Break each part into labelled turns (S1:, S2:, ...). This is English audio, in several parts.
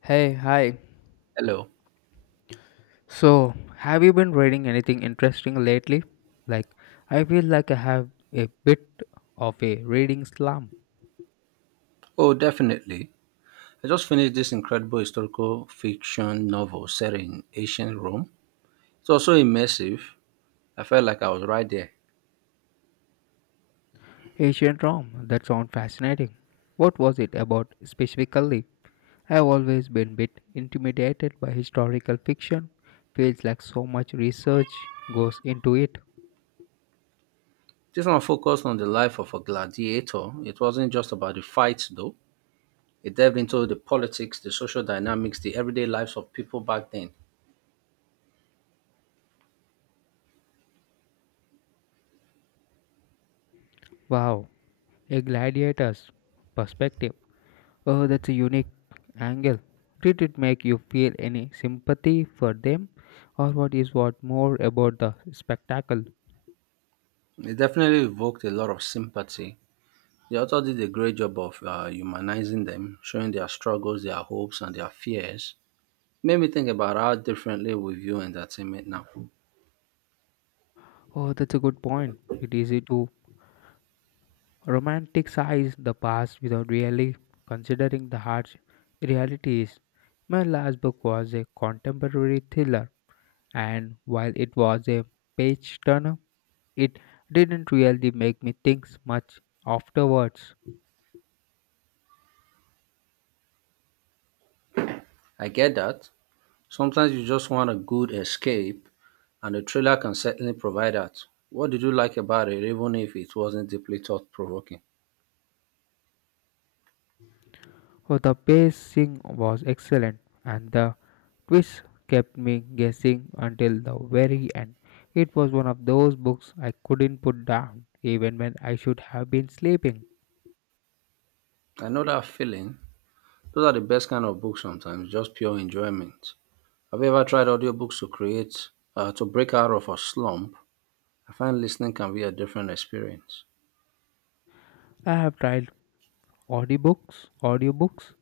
S1: Hey, hi.
S2: Hello.
S1: So, have you been reading anything interesting lately? Like, I feel like I have a bit of a reading slump.
S2: Oh, definitely. I just finished this incredible historical fiction novel set in ancient Rome. It was so immersive. I felt like I was right there.
S1: Ancient Rome, that sounds fascinating. What was it about specifically? I've always been a bit intimidated by historical fiction. Feels like so much research goes into it.
S2: This one focused on the life of a gladiator. It wasn't just about the fights, though. It delved into the politics, the social dynamics, the everyday lives of people back then.
S1: Wow, a gladiator's perspective. Oh, that's a unique angle. Did it make you feel any sympathy for them, or what more about the spectacle?
S2: It definitely evoked a lot of sympathy. The author did a great job of humanizing them, showing their struggles, their hopes, and their fears. Made me think about how differently we view entertainment now.
S1: Oh, that's a good point. It is easy to romanticize the past without really considering the harsh realities. My last book was a contemporary thriller, and while it was a page turner, it didn't really make me think much afterwards.
S2: I get that. Sometimes you just want a good escape, and a trailer can certainly provide that. What did you like about it, even if it wasn't deeply thought provoking?
S1: Oh, the pacing was excellent, and the twist kept me guessing until the very end. It was one of those books I couldn't put down, even when I should have been sleeping.
S2: I know that feeling. Those are the best kind of books sometimes, just pure enjoyment. Have you ever tried audiobooks to create, to break out of a slump? I find listening can be a different experience.
S1: I have tried audiobooks,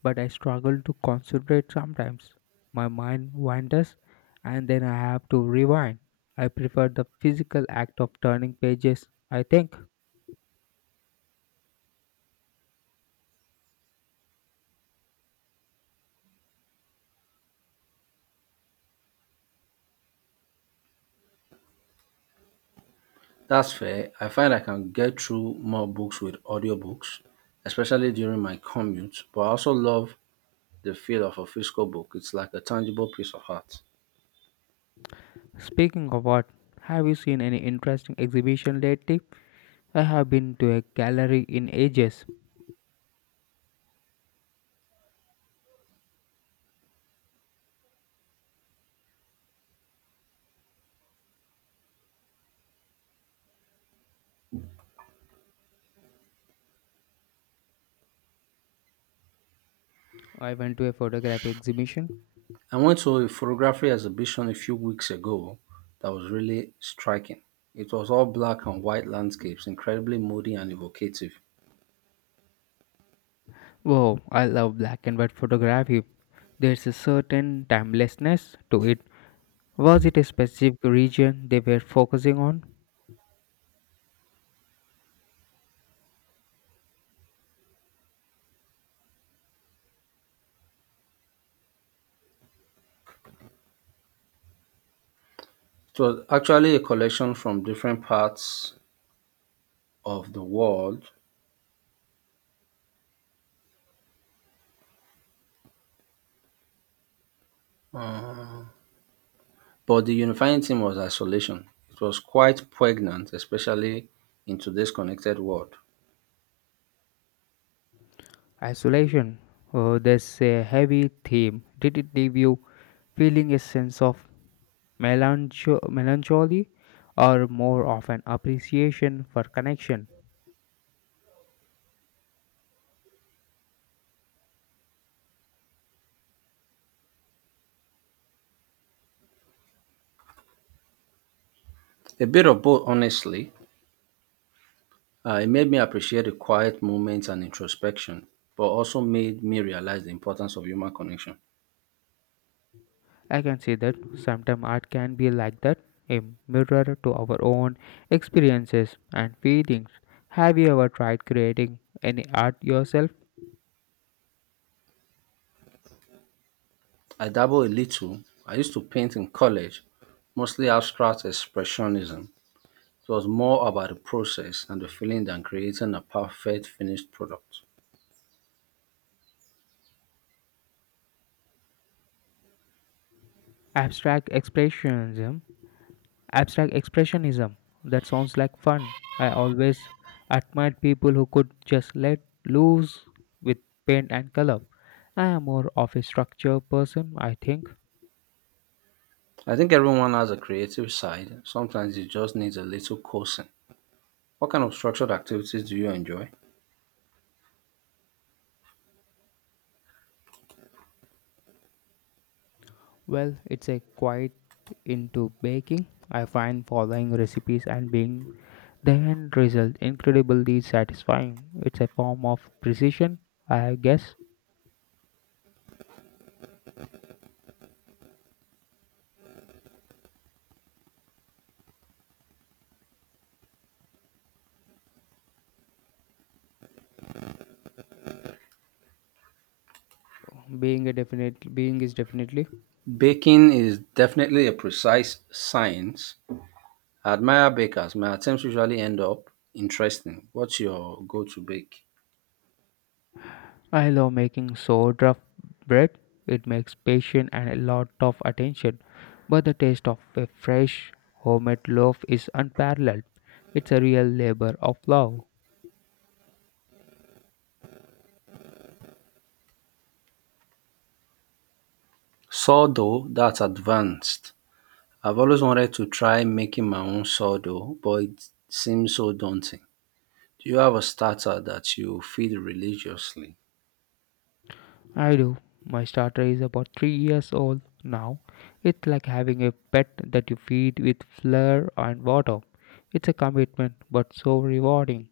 S1: but I struggle to concentrate sometimes. My mind wanders, and then I have to rewind. I prefer the physical act of turning pages, I think.
S2: That's fair. I find I can get through more books with audiobooks, especially during my commute, but I also love the feel of a physical book. It's like a tangible piece of art.
S1: Speaking of what, have you seen any interesting exhibition lately? I have been to a gallery in ages. I went to a photography exhibition.
S2: I went to a photography exhibition a few weeks ago that was really striking. It was all black and white landscapes, incredibly moody and evocative.
S1: Wow, I love black and white photography. There's a certain timelessness to it. Was it a specific region they were focusing on?
S2: It was actually a collection from different parts of the world, uh, but the unifying theme was isolation. It was quite poignant, especially in today's connected world.
S1: Isolation. Oh, there's a heavy theme. Did it leave you feeling a sense of melancholy or more of an appreciation for connection?
S2: A bit of both, honestly. It made me appreciate the quiet moments and introspection, but also made me realize the importance of human connection.
S1: I can see that sometimes art can be like that, a mirror to our own experiences and feelings. Have you ever tried creating any art yourself?
S2: I dabble a little. I used to paint in college, mostly abstract expressionism. It was more about the process and the feeling than creating a perfect finished product.
S1: Abstract expressionism Abstract expressionism. That sounds like fun. I always admired people who could just let loose with paint and color. I am more of a structure person, I think.
S2: I think everyone has a creative side. Sometimes it just needs a little coaxing. What kind of structured activities do you enjoy?
S1: Well, it's a quite into baking. I find following recipes and being the end result incredibly satisfying. It's a form of precision, I guess. Being a definite being is definitely.
S2: Baking is definitely a precise science. I admire bakers. My attempts usually end up interesting. What's your go to bake?
S1: I love making sourdough bread. It makes patience and a lot of attention, but the taste of a fresh homemade loaf is unparalleled. It's a real labor of love.
S2: Sourdough, that's advanced. I've always wanted to try making my own sourdough, but it seems so daunting. Do you have a starter that you feed religiously?
S1: I do. My starter is about 3 years old now. It's like having a pet that you feed with flour and water. It's a commitment, but so rewarding.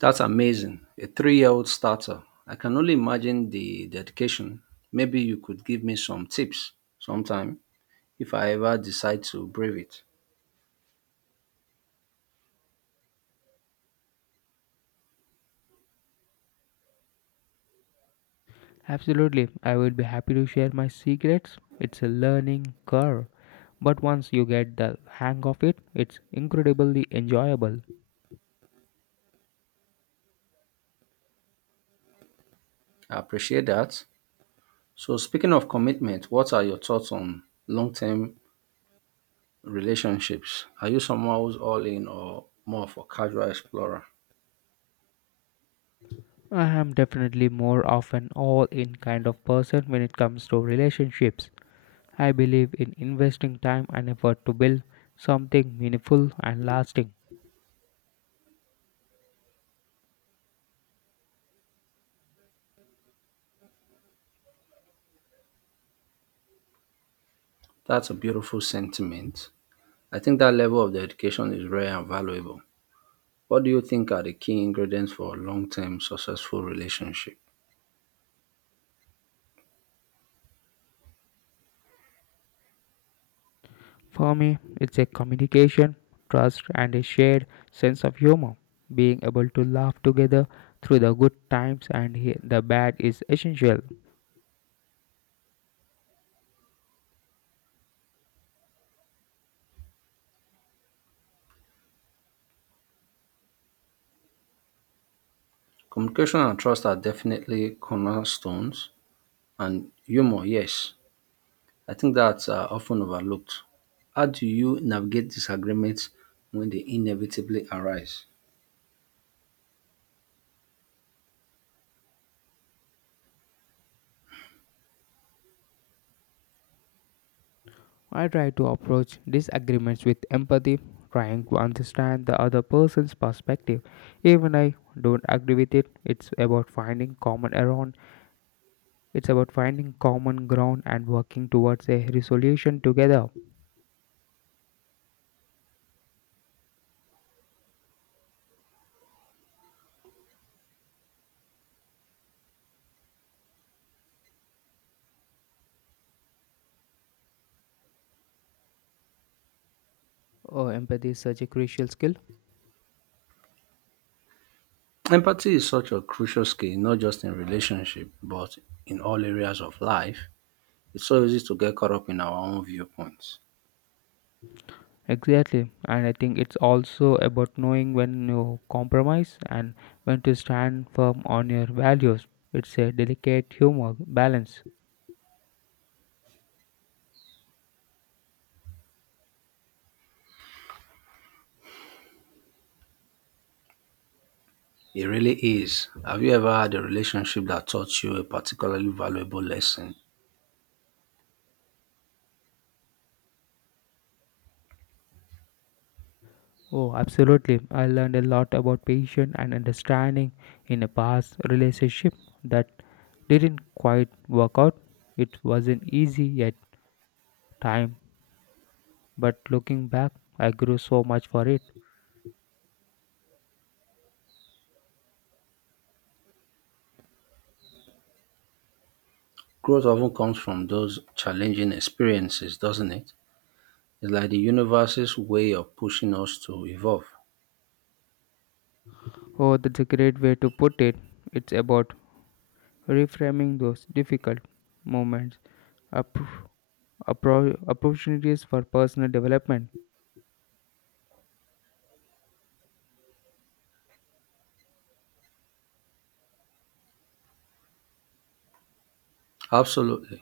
S2: That's amazing. A 3 year old starter. I can only imagine the dedication. Maybe you could give me some tips sometime if I ever decide to brave it.
S1: Absolutely, I would be happy to share my secrets. It's a learning curve, but once you get the hang of it, it's incredibly enjoyable.
S2: I appreciate that. So speaking of commitment, what are your thoughts on long-term relationships? Are you someone who's all in or more of a casual explorer?
S1: I am definitely more of an all in kind of person when it comes to relationships. I believe in investing time and effort to build something meaningful and lasting.
S2: That's a beautiful sentiment. I think that level of dedication is rare and valuable. What do you think are the key ingredients for a long-term successful relationship?
S1: For me, it's a communication, trust, and a shared sense of humor. Being able to laugh together through the good times and the bad is essential.
S2: Communication and trust are definitely cornerstones, and humor, yes. I think that's often overlooked. How do you navigate disagreements when they inevitably arise?
S1: I try to approach disagreements with empathy, trying to understand the other person's perspective. Even I don't agree with it. It's about finding common ground and working towards a resolution together. Oh, empathy is such a crucial skill.
S2: Empathy is such a crucial skill, not just in relationship, but in all areas of life. It's so easy to get caught up in our own viewpoints.
S1: Exactly, and I think it's also about knowing when you compromise and when to stand firm on your values. It's a delicate humor balance.
S2: It really is. Have you ever had a relationship that taught you a particularly valuable lesson?
S1: Oh, absolutely. I learned a lot about patience and understanding in a past relationship that didn't quite work out. It wasn't easy at time, but looking back, I grew so much for it.
S2: Growth often comes from those challenging experiences, doesn't it? It's like the universe's way of pushing us to evolve.
S1: Oh, that's a great way to put it. It's about reframing those difficult moments, up, opportunities for personal development.
S2: Absolutely.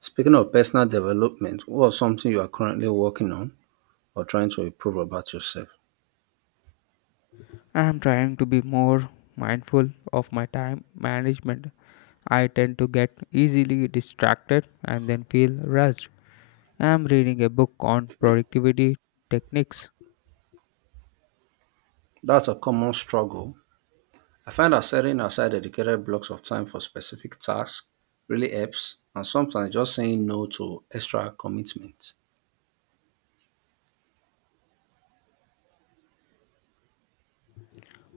S2: Speaking of personal development, what's something you are currently working on or trying to improve about yourself?
S1: I am trying to be more mindful of my time management. I tend to get easily distracted and then feel rushed. I am reading a book on productivity techniques.
S2: That's a common struggle. I find that setting aside dedicated blocks of time for specific tasks really helps, and sometimes just saying no to extra commitments.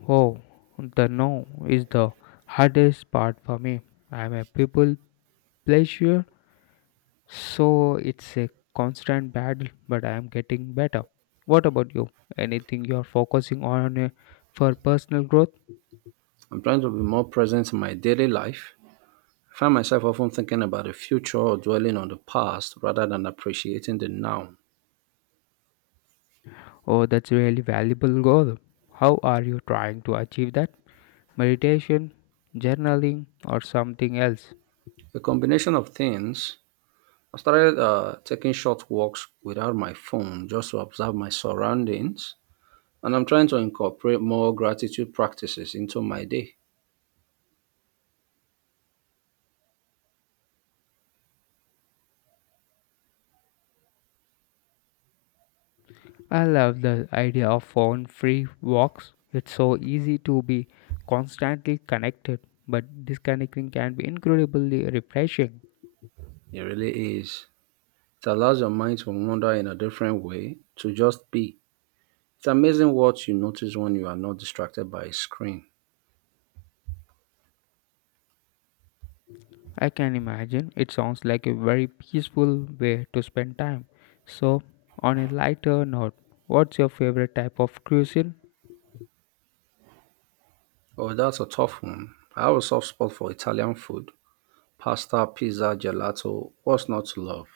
S1: Oh, the no is the hardest part for me. I am a people pleasure, so it's a constant battle, but I am getting better. What about you? Anything you are focusing on for personal growth?
S2: I'm trying to be more present in my daily life. I find myself often thinking about the future or dwelling on the past rather than appreciating the now.
S1: Oh, that's a really valuable goal. How are you trying to achieve that? Meditation, journaling, or something else?
S2: A combination of things. I started taking short walks without my phone just to observe my surroundings, and I'm trying to incorporate more gratitude practices into my day.
S1: I love the idea of phone free walks. It's so easy to be constantly connected, but disconnecting can be incredibly refreshing.
S2: It really is. It allows your mind to wander in a different way, to just be. It's amazing what you notice when you are not distracted by a screen.
S1: I can imagine it sounds like a very peaceful way to spend time. So, on a lighter note, what's your favorite type of cuisine?
S2: Oh, that's a tough one. I have a soft spot for Italian food, pasta, pizza, gelato. What's not to love?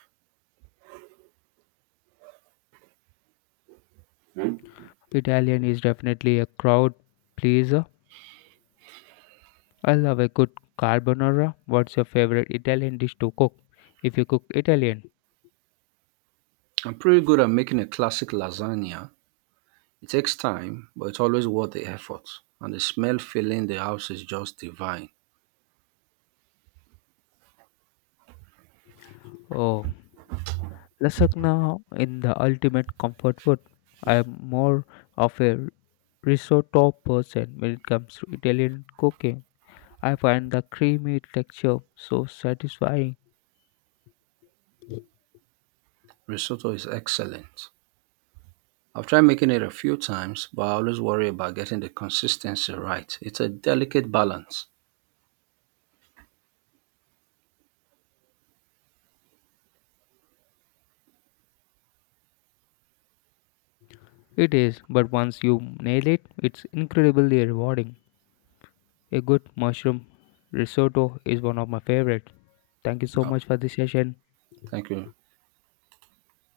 S1: Italian is definitely a crowd pleaser. I love a good carbonara. What's your favorite Italian dish to cook? If you cook Italian,
S2: I'm pretty good at making a classic lasagna. It takes time, but it's always worth the effort. And the smell filling the house is just divine.
S1: oh, lasagna in the ultimate comfort food. I am more of a risotto person when it comes to Italian cooking. I find the creamy texture so satisfying.
S2: Risotto is excellent. I've tried making it a few times, but I always worry about getting the consistency right. It's a delicate balance.
S1: It is, but once you nail it, it's incredibly rewarding. A good mushroom risotto is one of my favorites. Thank you so much for this session.
S2: Thank you.